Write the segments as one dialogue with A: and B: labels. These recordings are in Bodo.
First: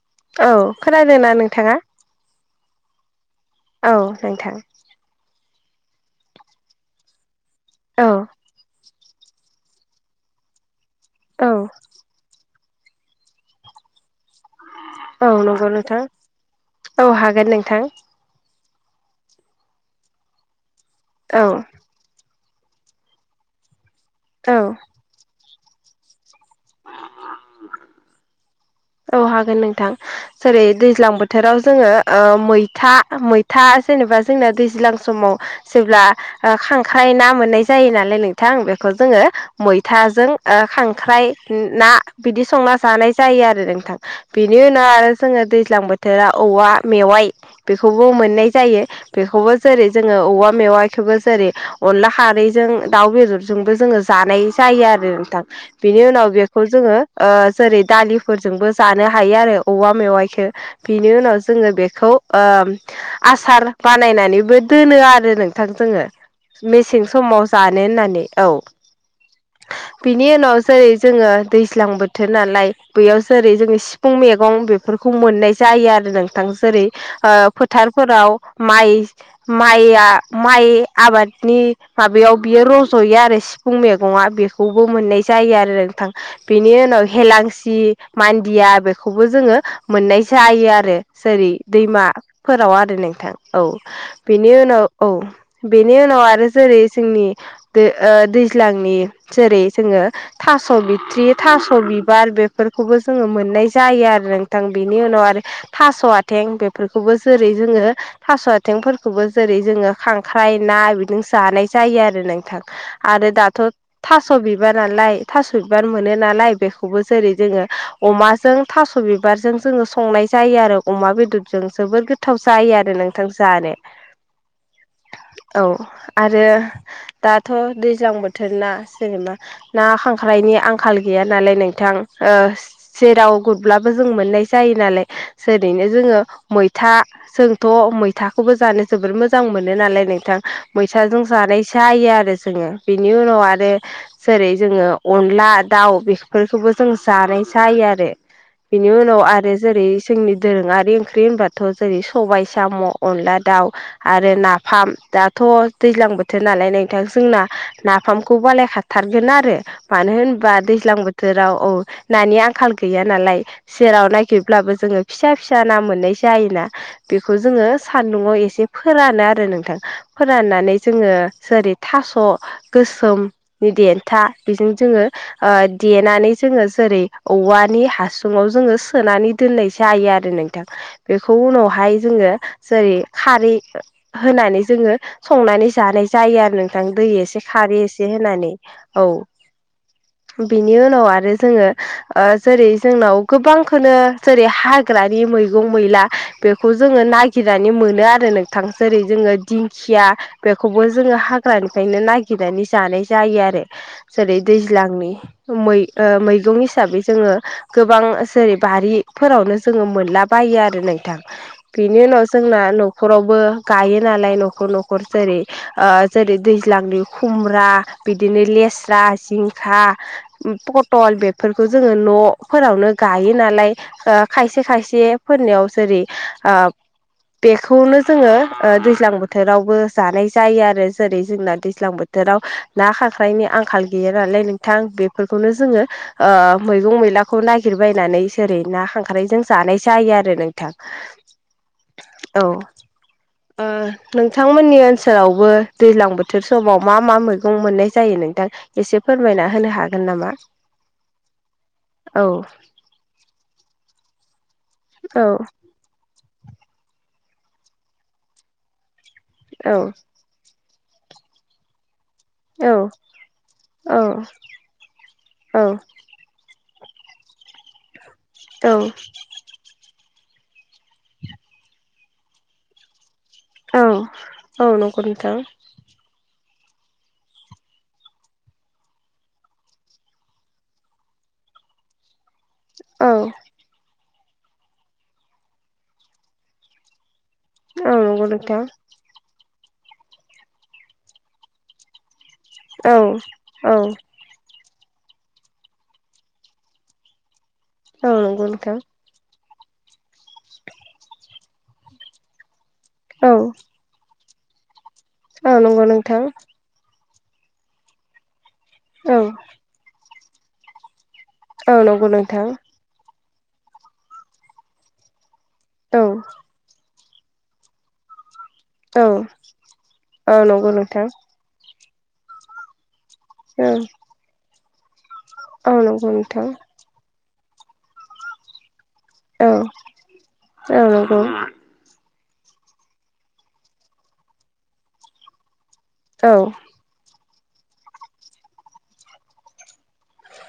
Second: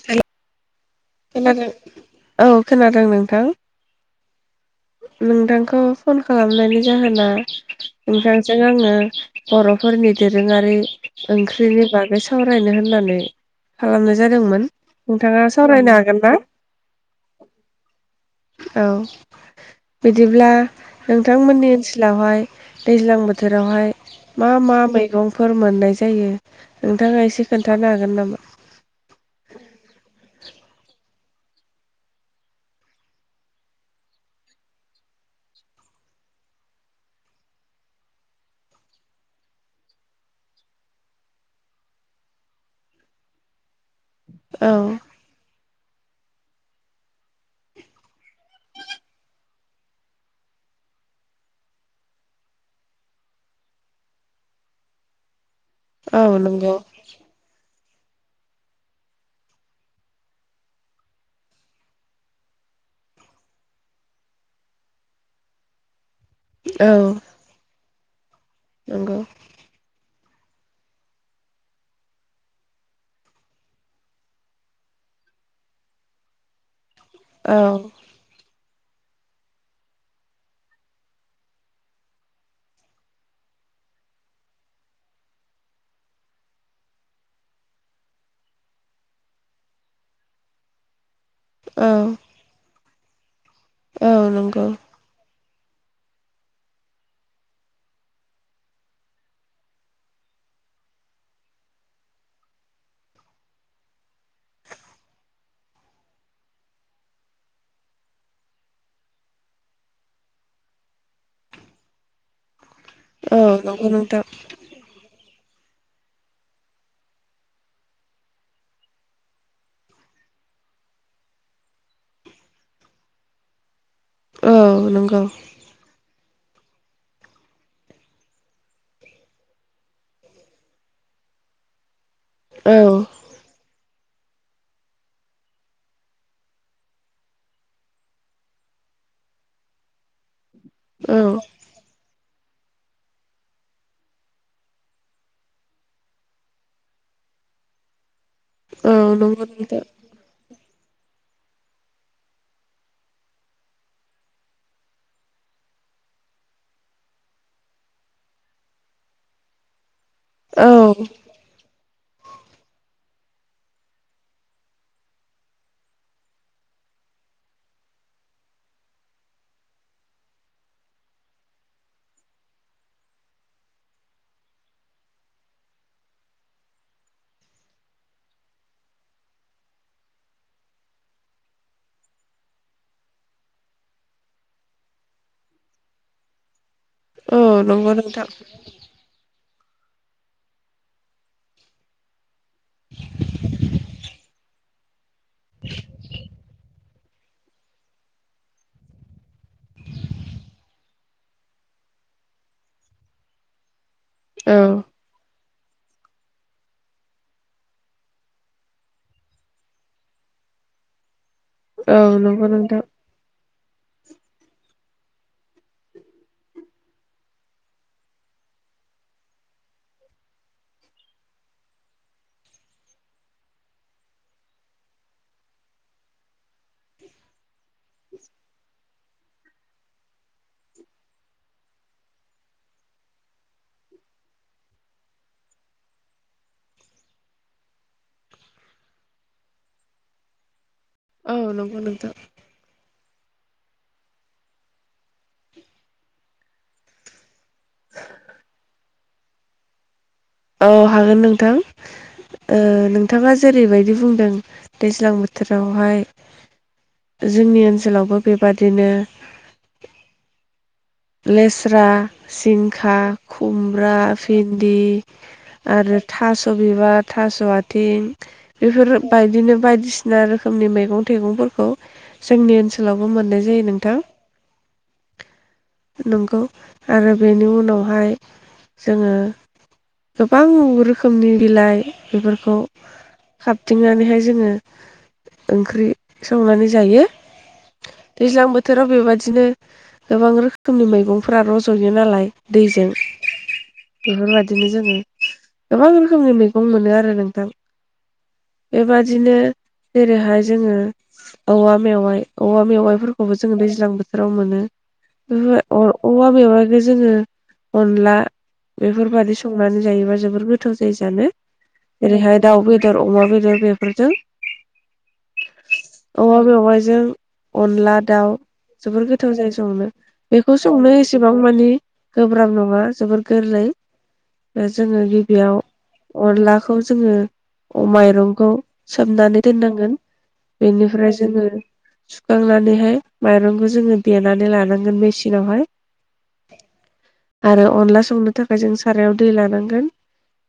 A: [inaudible]
B: औ खोनादों ना नोंथाङा?
A: औ खोनादों नोंथां।
B: औ नोंथां।
A: नोंथांखौ फन खालामनायनि जाहोना
B: औ
A: नोंथां जों आङो बर'फोरनि दोरोङारि
B: औ
A: ओंख्रिनि बागै सावरायनो होननानै खालामनाय जादोंमोन।
B: औ
A: नोंथाङा
B: नंगौ
A: सावरायनो
B: नोंथां
A: हागोनना?
B: औ हागोन नोंथां
A: औ बिदिब्ला
B: औ
A: नोंथांमोननि ओनसोलावहाय दैज्लां बोथोरावहाय मा
B: औ
A: मा मैगं फोर मोननाय जायो नोंथाङा एसे खोन्थानो हागोन नामा?
B: औ हागोन नोंथां। जेरै दैज्लां बोथोराव जोङो ओ मैथा मैथा जेनेबा जोंना दैज्लां समाव जेब्ला ओ खांख्राइ ना मोननाय जायो नालाय नोंथां बेखौ जोङो मैथाजों ओ खांख्राइ ना बिदि संना जानाय जायो आरो नोंथां बेनि
A: औ
B: उनाव आरो जोङो दैज्लां बोथोराव औवा मेवाइ बेखौबो मोननाय जायो। बेखौबो जेरै जोङो औवा मेवाइखोबो जेरै अनला खारैजों दाउ बेदरजोंबो जोङो जानाय जायो आरो नोंथां बिनि
A: औ
B: उनाव बेखौ
A: नंगौ
B: जोङो ओ जेरै दालिफोरजोंबो जानो हायो आरो औवा मेवाइखो। बिनि उनाव जोङो बेखौ ओम आसार बानायनानैबो दोनो आरो नोंथां जोङो।
A: औ
B: मेसें समाव जानो होननानै औ।
A: नंगौ।
B: बिनि उनाव जेरै जोङो दैज्लां बोथोर नालाय बैयाव जेरै जोङो सिफुं मेगं बेफोरखौ मोननाय जायो आरो नों थां जेरै ओ
A: औ
B: फोथारफोराव माइ माइआ माइ आबादनि माबायाव बियो रज'यो आरो सिफुं मेगङा बेखौबो मोननाय जायो आरो। नोंथां बेनि उनाव हेलांसि मान्दिया बेखौबो जोङो मोननाय जायो आरो। जेरै
A: औ
B: दैमाफोराव आरो नोंथां औ बेनि उनाव औ बेनि उनाव आरो जेरै जोंनि ओ दैज्लांनि जेरै जोङो था स' बिथ्रि थास' बिबार बेफोरखौबो जोङो मोननाय जायो आरो नोंथां बेनि उनाव आरो थास' आथें बेफोरखौबो जेरै जोङो थास' आथेंफोरखौबो जेरै जोङो खांख्राइ ना बिजों जानाय जायो आरो नोंथां आरो
A: औ
B: दाथ'
A: नंगौ नोंथां
B: थास' बि बार नालाय थास' बिबार मोनो नालाय बेखौबो जेरै जोङो अमाजों थास' बिबारजों जोङो संनाय जायो आरो अमा बेदरजों जोबोद गोथाव जायो आरो नोंथां जानो।
A: औ नंगौ।
B: औ आरो दाथ' दैज्लां बोथोर ना जेनेबा ना खां ख्राइनि आंखाल गैया नालाय नोंथां ओ
A: औ
B: जेराव गुरब्लाबो जों मोननाय जायो नालाय जेरैनो जोङो मैथा जोंथ' मैथाखौबो जानो जोबोद मोजां मोनो नालाय नोंथां।
A: औ
B: मैथाजों जानाय जायो आरो जोङो बेनि उनाव आरो जेरै जोङो अनला दाउ बेफोरखौबो जों जानाय जायो आरो। बिनि
A: औ
B: उनाव
A: नंगौ
B: आरो
A: नोंथां
B: जेरै जोंनि दोरोङारि ओंख्रि होनब्लाथ' जेरै सबाय साम' अनला दाउ आरो नाफाम दाथ' दैज्लां बोथोर नालाय नोंथां जोंना नाफामखौ बानायखा थारगोन आरो मानो होनबा
A: औ
B: दैज्लां बोथोराव औ नानि आंखाल गैया नालाय। सेराव नायगिरब्लाबो जोङो फिसा फिसा ना मोननाय जायोना। बेखौ जोङो सान्दुङाव एसे फोरानो आरो नोंथां फोराननानै जोङो जेरै थास' गोसोमनि देन्था बेजों जोङो देनानै जोङो जेरै औवानि हासुङाव जोङो सोनानै दोननाय जायो आरो नोंथां बेखौ उनावहाय जोङो जेरै खारै होनानै जोङो संनानै जानाय जायो आरो नों थां दै
A: औ
B: एसे खारै
A: नंगौ
B: एसे
A: नोंथां
B: होनानै औ। बिनि उनाव आरो जोङो ओ जेरै जोंनाव गोबांखोनो जेरै हा हाग्रानि मैगं मैला बेखौ जोङो नागिरनानै मोनो आरो नोंथां जेरै जोङो दिंखिया बेखौबो जोङो हाग्रानिफ्रायनो नागिरनानै जानाय जायो आरो। जेरै
A: औ
B: दैज्लांनि मै मैगं हिसाबै जोङो गोबां जेरै बारि फोरावनो जोङो मोनलाबायो आरो नोंथां। बेनि
A: औ
B: उनाव
A: नंगौ
B: जोंना
A: नोंथां
B: न'खरावबो गायो नालाय न'खर न'खर जेरै ओ जेरै दैज्लांनि खुमब्रा बिदिनो लेस्रा जिंखा पटल बेफोरखौ जोङो न'फोरावनो गायो नालाय ओ खायसे खायसे फोरनियाव जेरै बेखौनो जोङो दैज्लां बो थोरावबो जानाय जायो आरो जेरै जोंना दैज्लां बोथोराव ना खांख्राइनि आं खाल गैया नालाय नोंथां बेफोरखौनो जोङो मैगं मैलाखौ नागिरबायनानै जेरै ना खांख्रायजों जानाय जायो आरो नों
A: औ नंगौ नोंथां
B: औ
A: [inaudible]
B: ओ नोंथांमोननि ओनसोलावबो दैज्लां बोथोर समाव मा मा मैगं मोननाय जायो नोंथां एसे फोरमायना होनो हागोन नामा?
A: औ हागोन नोंथां
B: औ
A: नोंथाङा जेरैबायदि बुंदों दैज्लां
B: औ
A: बोथोरावहाय जोंनि ओनसोलावबो बेबादिनो
B: औ
A: लेस्रा
B: औ
A: सिंखा खुमब्रा भिन्दि
B: औ
A: आरो थास' बिबार थास' आथिं
B: औ
A: बेफोरबायदिनो बायदिसि ना रोखोमनि मैगं थाइगंफोरखौ जोंनि ओनसोलावबो मोननाय जायो
B: औ
A: नोंथां।
B: औ नंगौ नोथां।
A: नंगौ आरो बेनि उनावहाय जोङो गोबां रोखोमनि बिलाइ बेफोरखौ
B: औ
A: हाबथिंनानैहाय जोङो ओंख्रि संनानै जायो
B: औ नंगौ
A: दैज्लां
B: नोंथां
A: बोथोराव बेबादिनो गोबां रोखोमनि मैगंफोरा रज'यो नालाय दैजों
B: औ औ
A: बेफोरबा दिनो जोङो गोबां रोखोमनि मैगं मोनो आरो नोंथां।
B: औ नंगौ नोंथां।
A: बिदिनो जेरैहाय जोङो औवा मेवाइ औवा मेवाइ
B: औ
A: फोरखौबो जोङो दैज्लां बोथोराव मोनो
B: औ
A: ओहो
B: नंगौ
A: अ
B: नोंथां
A: औवा मेवाइखौ जोङो अनला
B: औ
A: बेफोरबायदि संनानै जायोबा जोबोर गोथाव जायो जानो
B: औ नंगौ
A: ओेरैहाय
B: नोंथां
A: दाउ बे दर अमा बेदर बेफोरजों
B: औ
A: औवा मेवाइजों अनला दाउ जोबोर
B: औ
A: गोथाव जायो संनो
B: औ नंगौ नोंथां औ
A: बेखौ
B: नंगौ
A: संनो
B: नोंथां
A: एसेबां मानि गोब्राब नङा जोबोर गोरलै जोङो गिबियाव
B: औ नंगौ औ औ नंगौ नोंथां औ नंगौ नोंथां
A: अनलाखौ जोङो माइरंखौ सोमनानै
B: औ
A: दोननांगोन बेनिफ्राय
B: औ
A: जोङो सुखांनानैहाय माइरंखौ जोङो देनानै लानांगोन मेचिनावहाय
B: औ
A: आरो अनला संनो थाखाय जों सारायाव दै लानांगोन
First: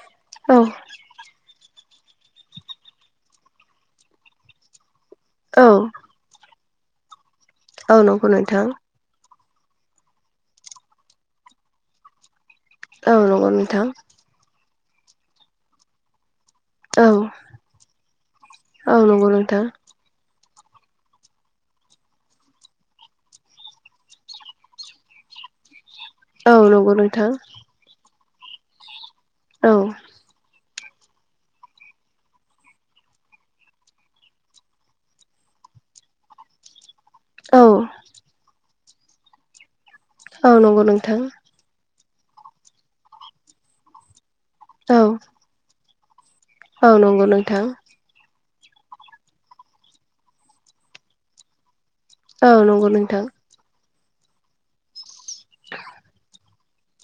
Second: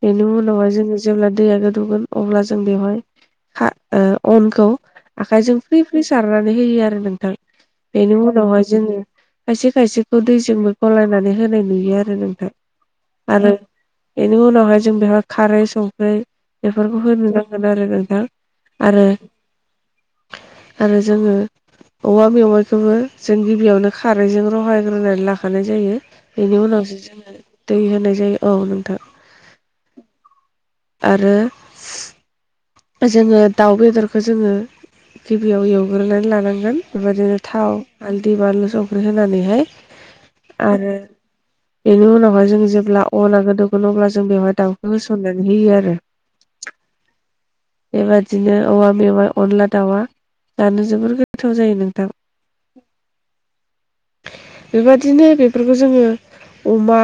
A: बेनि उनावहाय जोङो जेब्ला दैया गोदौगोन अब्ला जों बेवहाय हा अनखौ आखाइजों फ्रि फ्रि सारनानै होयो आरो नोंथां बेनि
B: नंगौ
A: उनावहाय
B: नोंथां
A: जोङो खायसे खायसेखौ दैजोंबो गलायनानै होनाय नुयो आरो नोंथाय
B: औ नंगौ
A: आरो
B: नोंथां
A: बेनि उनावहाय जों बेहाय खारै, संख्रै बेफोरखौ
B: औ
A: होनो नांगोन आरो नोंथां
B: औ औ
A: आरो
B: नंगौ
A: आरो जोङो औवा मेवाइखौबो जों गिबियावनो खा खारैजों रहायग्रोनानै लाखानाय जायो बेनि उनावसो
B: नोंथां
A: जोङो दै होनाय जायो औ नोंथां।
B: औ
A: आरो जोङो दाउ बेदरखौ जोङो गिबियाव एवग्रोनानै लानांगोन बेबायदिनो थाव हालदि बानलु संख्रि होनानैहाय आरो बेनि उनावहाय जों जेब्ला अना गोदौगोन अब्ला जों बेवहाय दाउखौ होसननानै होयो आरो
B: औ नंगौ नोंथां।
A: बेबादिनो औवा मेवाइ अनला दाउआ जानो जोबोर गोथाव जायो नोंथां।
B: औ नंगौ नोंथां।
A: बेबायदिनो बेफोरखौ जोङो अमा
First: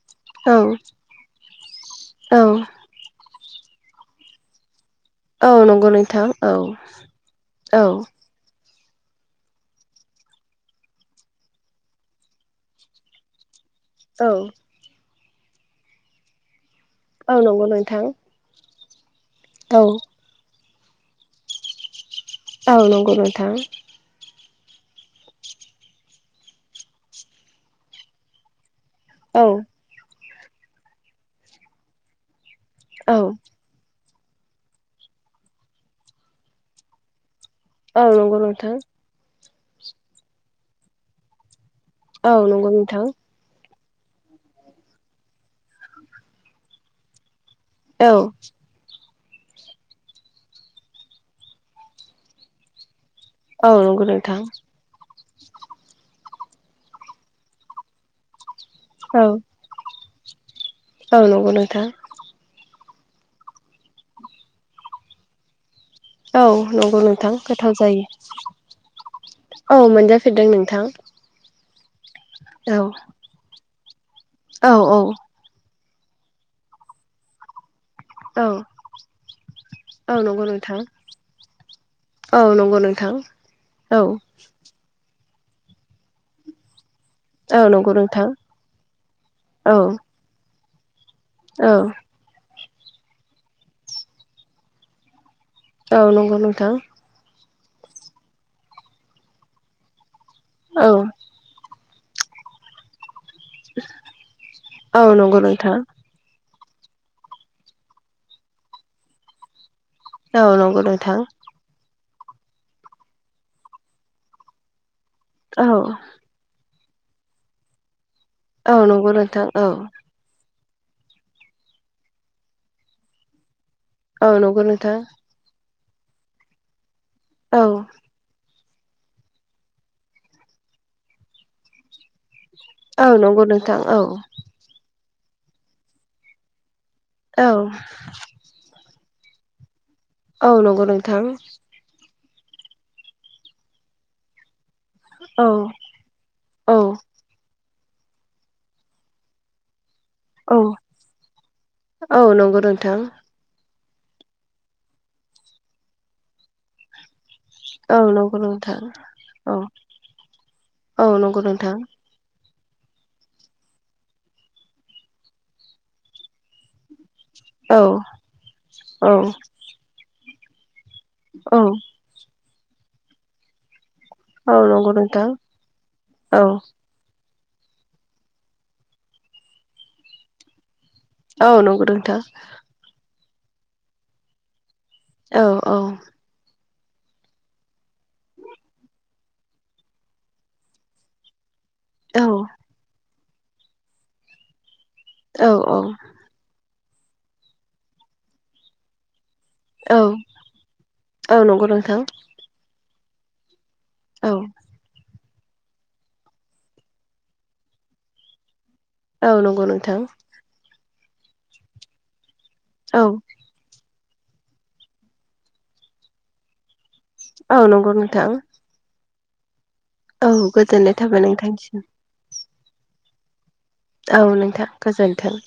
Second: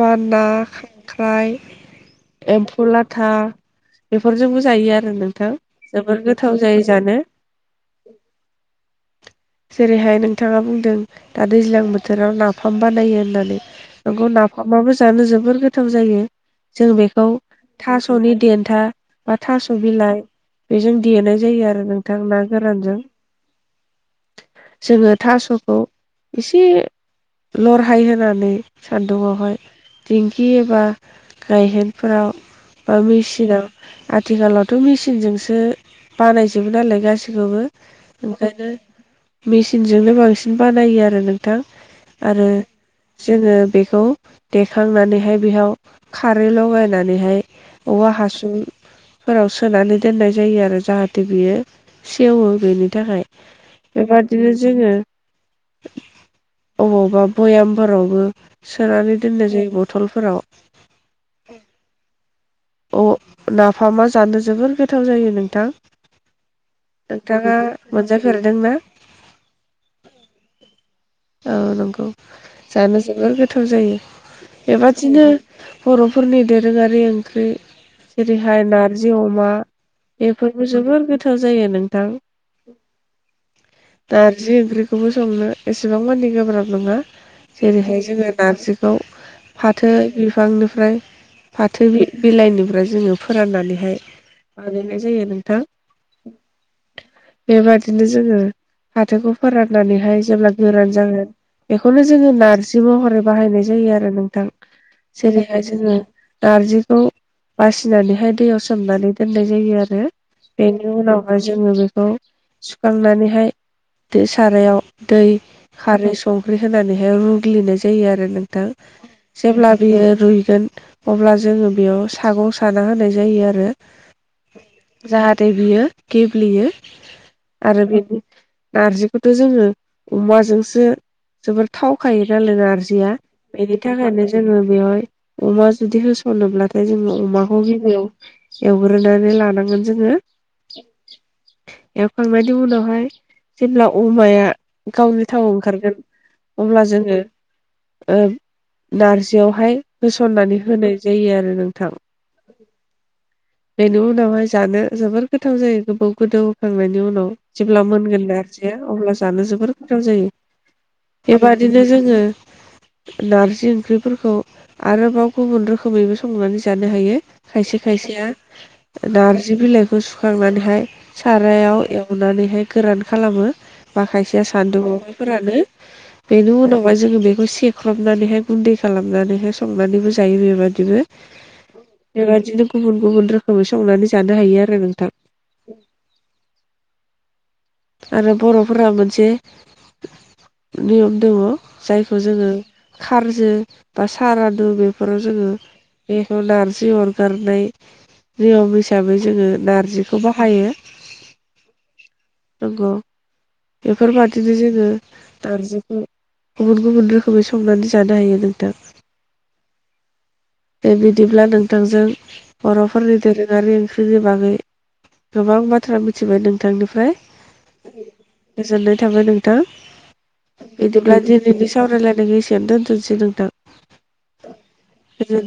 A: बा ना
B: औ
A: खांख्राय
B: औ
A: एम्फौ लाथा बेफोरजोंबो जायो आरो
B: औ
A: नोंथां
B: नंगौ
A: जोबोर
B: नोंथां औ
A: गोथाव जायो जानो।
B: औ
A: जेरैहाय नोंथाङा बुंदों दा दैज्लां बोथोराव नाफाम बानायो होननानै
B: औ
A: नोंगौ नाफामाबो जानो जोबोर गोथाव जायो जों बे खौ
B: औ नंगौ नोंथां
A: थास'नि देन्था बा थास'
B: औ
A: बिलाइ बेजों देनाय जायो आरो नोंथां ना
B: औ
A: गोरानजों
B: नंगौ नोंथां
A: जोङो थास'खौ एसे लरहाय होनानै
B: औ
A: सान्दुुंआवहाय दिंखि एबा गायहेनफोराव बा
B: औ
A: मेचिनाव आथिखालावथ' मेचिनजोंसो बानायजोबो नालाय गासिखौबो
B: औ नंगौ
A: ओंखायनो
B: नोंथां
A: मेसिनजोंनो बांसिन बानायो आरो नोंथां
B: औ
A: आरो
B: नंगौ नोंथां।
A: जोङो बेखौ देखांनानैहाय बेयाव खारै लगायनानैहाय औवा
B: औ
A: हासुं फोराव सोनानै दोननाय जायो आरो जाहाथे बियो सेवो बेनि थाखाय
B: औ नंगौ नोंथां
A: बेबादिनो जोङो अबावबा भयामफोरावबो सोनानै दोननाय जायो ब टलफोराव
B: आं नंगौ नोंथां।
A: अ नाफामा जानो जोबोर गोथाव जायो नोंथां।
B: औ नंगौ नोंथां
A: नोंथाङा
B: गोथाव जायो
A: मोनजाफेरदोंना
B: औ मोनजाफेरदों नोंथां।
A: औ नंगौ
B: औ
A: जानो जोबोर गोथाव जायो।
B: औ औ
A: बेबादिनो बर'फोरनि दोरोङारि ओंख्रि
B: औ
A: जेरैहाय नारजि अमा
B: औ नंगौ
A: बेफोरबो
B: नोंथां
A: जोबोर गोथाव जायो नोंथां
B: औ नंगौ नोंथां औ
A: जि ओंख्रिखौबो संनो एसेबां मानि गोब्राब नङा।
B: औ नंगौ
A: जेरैहाय
B: नोंथां
A: जोङो नारजिखौ
B: औ
A: फाथो बिफांनिफ्राय
B: औ
A: फाथो बिलाइनिफ्राय जोङो फोराननानैहाय बानायनाय जायो नोंथां।
B: औ नंगौ नोंथां।
A: बेबादिनो जोङो फाथोखौ फोराननानैहाय जेब्ला
B: औ
A: गोरान जागोन बेखौनो जोङो नारजि महरै बाहायनाय जायो आरो नोंथां
B: औ नंगौ
A: जेरैहाय
B: नोंथां
A: जोङो नार्जिखौ बासिनानैहाय दैयाव सोमनानै दोननाय जायो आरो
B: औ नंगौ
A: बेनि
B: नोंथां
A: उनावहाय जोङो बेखौ सुखांनानैहाय दो सारायाव दै
B: औ
A: खारै संख्रि होनानैहाय रुग्लिनाय जायो आरो नों
B: औ नंगौ नोंथां औ
A: जेब्ला बियो रुइगोन अब्ला जोङो बेयाव सागं साना होनाय जायो आरो
B: औ नंगौ नोंथां
A: नाथाय बियो गेब्लेयो
B: औ
A: आरो बिनि नारजिखौथ' जोङो अमाजोंसो जोबोर थावखायो नालाय
B: औ
A: नारजिया
B: नंगौ
A: बेनि
B: नोंथां औ
A: थाखायनो जोङो बेवहाय अमा जुदि होस'नोब्लाथाय जोङो
B: औ
A: अमाखौ गिबियाव एवग्रोनानै लानांगोन जोङो
B: औ नंगौ नोंथां।
A: एवखांनायनि उनावहाय जेब्ला अमाया गावनि थाव
B: औ
A: ओंखारगोन
B: औ
A: अब्ला जोङो ओ नारजियावहाय
B: औ
A: होसननानै होनाय जायो आरो नों
B: औ नंगौ नोंथां
A: बेनि उनावहाय जानो जोबोर गोथाव जायो गोबाव गोदौखांनायनि उनाव जेब्ला
B: औ
A: मोनगोन
B: नंगौ
A: नारजिाया
B: नोंथां
A: अब्ला जानो
B: औ
A: जोबोर गोथाव जायो
B: औ नंगौ नोंथां
A: बेबादिनो जोङो नारजि ओंख्रिफोरखौ आरोबाव गुबुन रोखोमैबो संनानै जानो हायो खायसे
B: औ
A: खायसेया
B: औ
A: नारजि बिलाइखौ सुखांनानैहाय
B: औ
A: सारायाव एव नानैहाय गोरान खालामनो बा खायसेया
B: औ नंगौ
A: सान्दुंआव
B: नोंथां
A: फोरानो
B: औ
A: बेनि उनाव जोङो बेखौ सेक्रबनानैहाय गुन्दै खालामनानैहाय संनानैबो जायो बेबादिबो
B: औ नंगौ नोंथां
A: बेबादिनो गुबुन गुबुन रोखोमै संनानै जानो हायो आरो नोंथां
B: औ
A: आरो बर'फोरा मोनसे नियम दङ जायखौ
B: औ
A: जोङो खारजो बा सारादु बेफोराव जोङो
B: औ
A: बे नार्जि अरगारनाय नियम हिसाबै जोङो
B: औ
A: नार्जिखौ बाहायो
B: औ नंगौ नोंथां
A: नंगौ
B: औ
A: बेफोरबादिनो जोङो नारजिखौ गुबुन गुबुन रोखोमै संनानै जानो हायो नोंथां
B: औ नंगौ नोंथां
A: बे बिदिब्ला नोंथांजों
B: औ
A: बर'फोरनि दोरों यारि ओंख्रिनि बागै गोबां बाथ्रा मिथिबाय नोंथांनिफ्राय
B: औ नंगौ नोंथां
A: गोजोननाय थाबाय नोंथां
B: औ गोजोननाय थाबाय
A: बिदिब्ला दिनैनि
B: नोंथांनिसिम
A: सावरायलायनायनि दोन्थनोसै नोंथां
B: औ नोंथां गोजोन्थों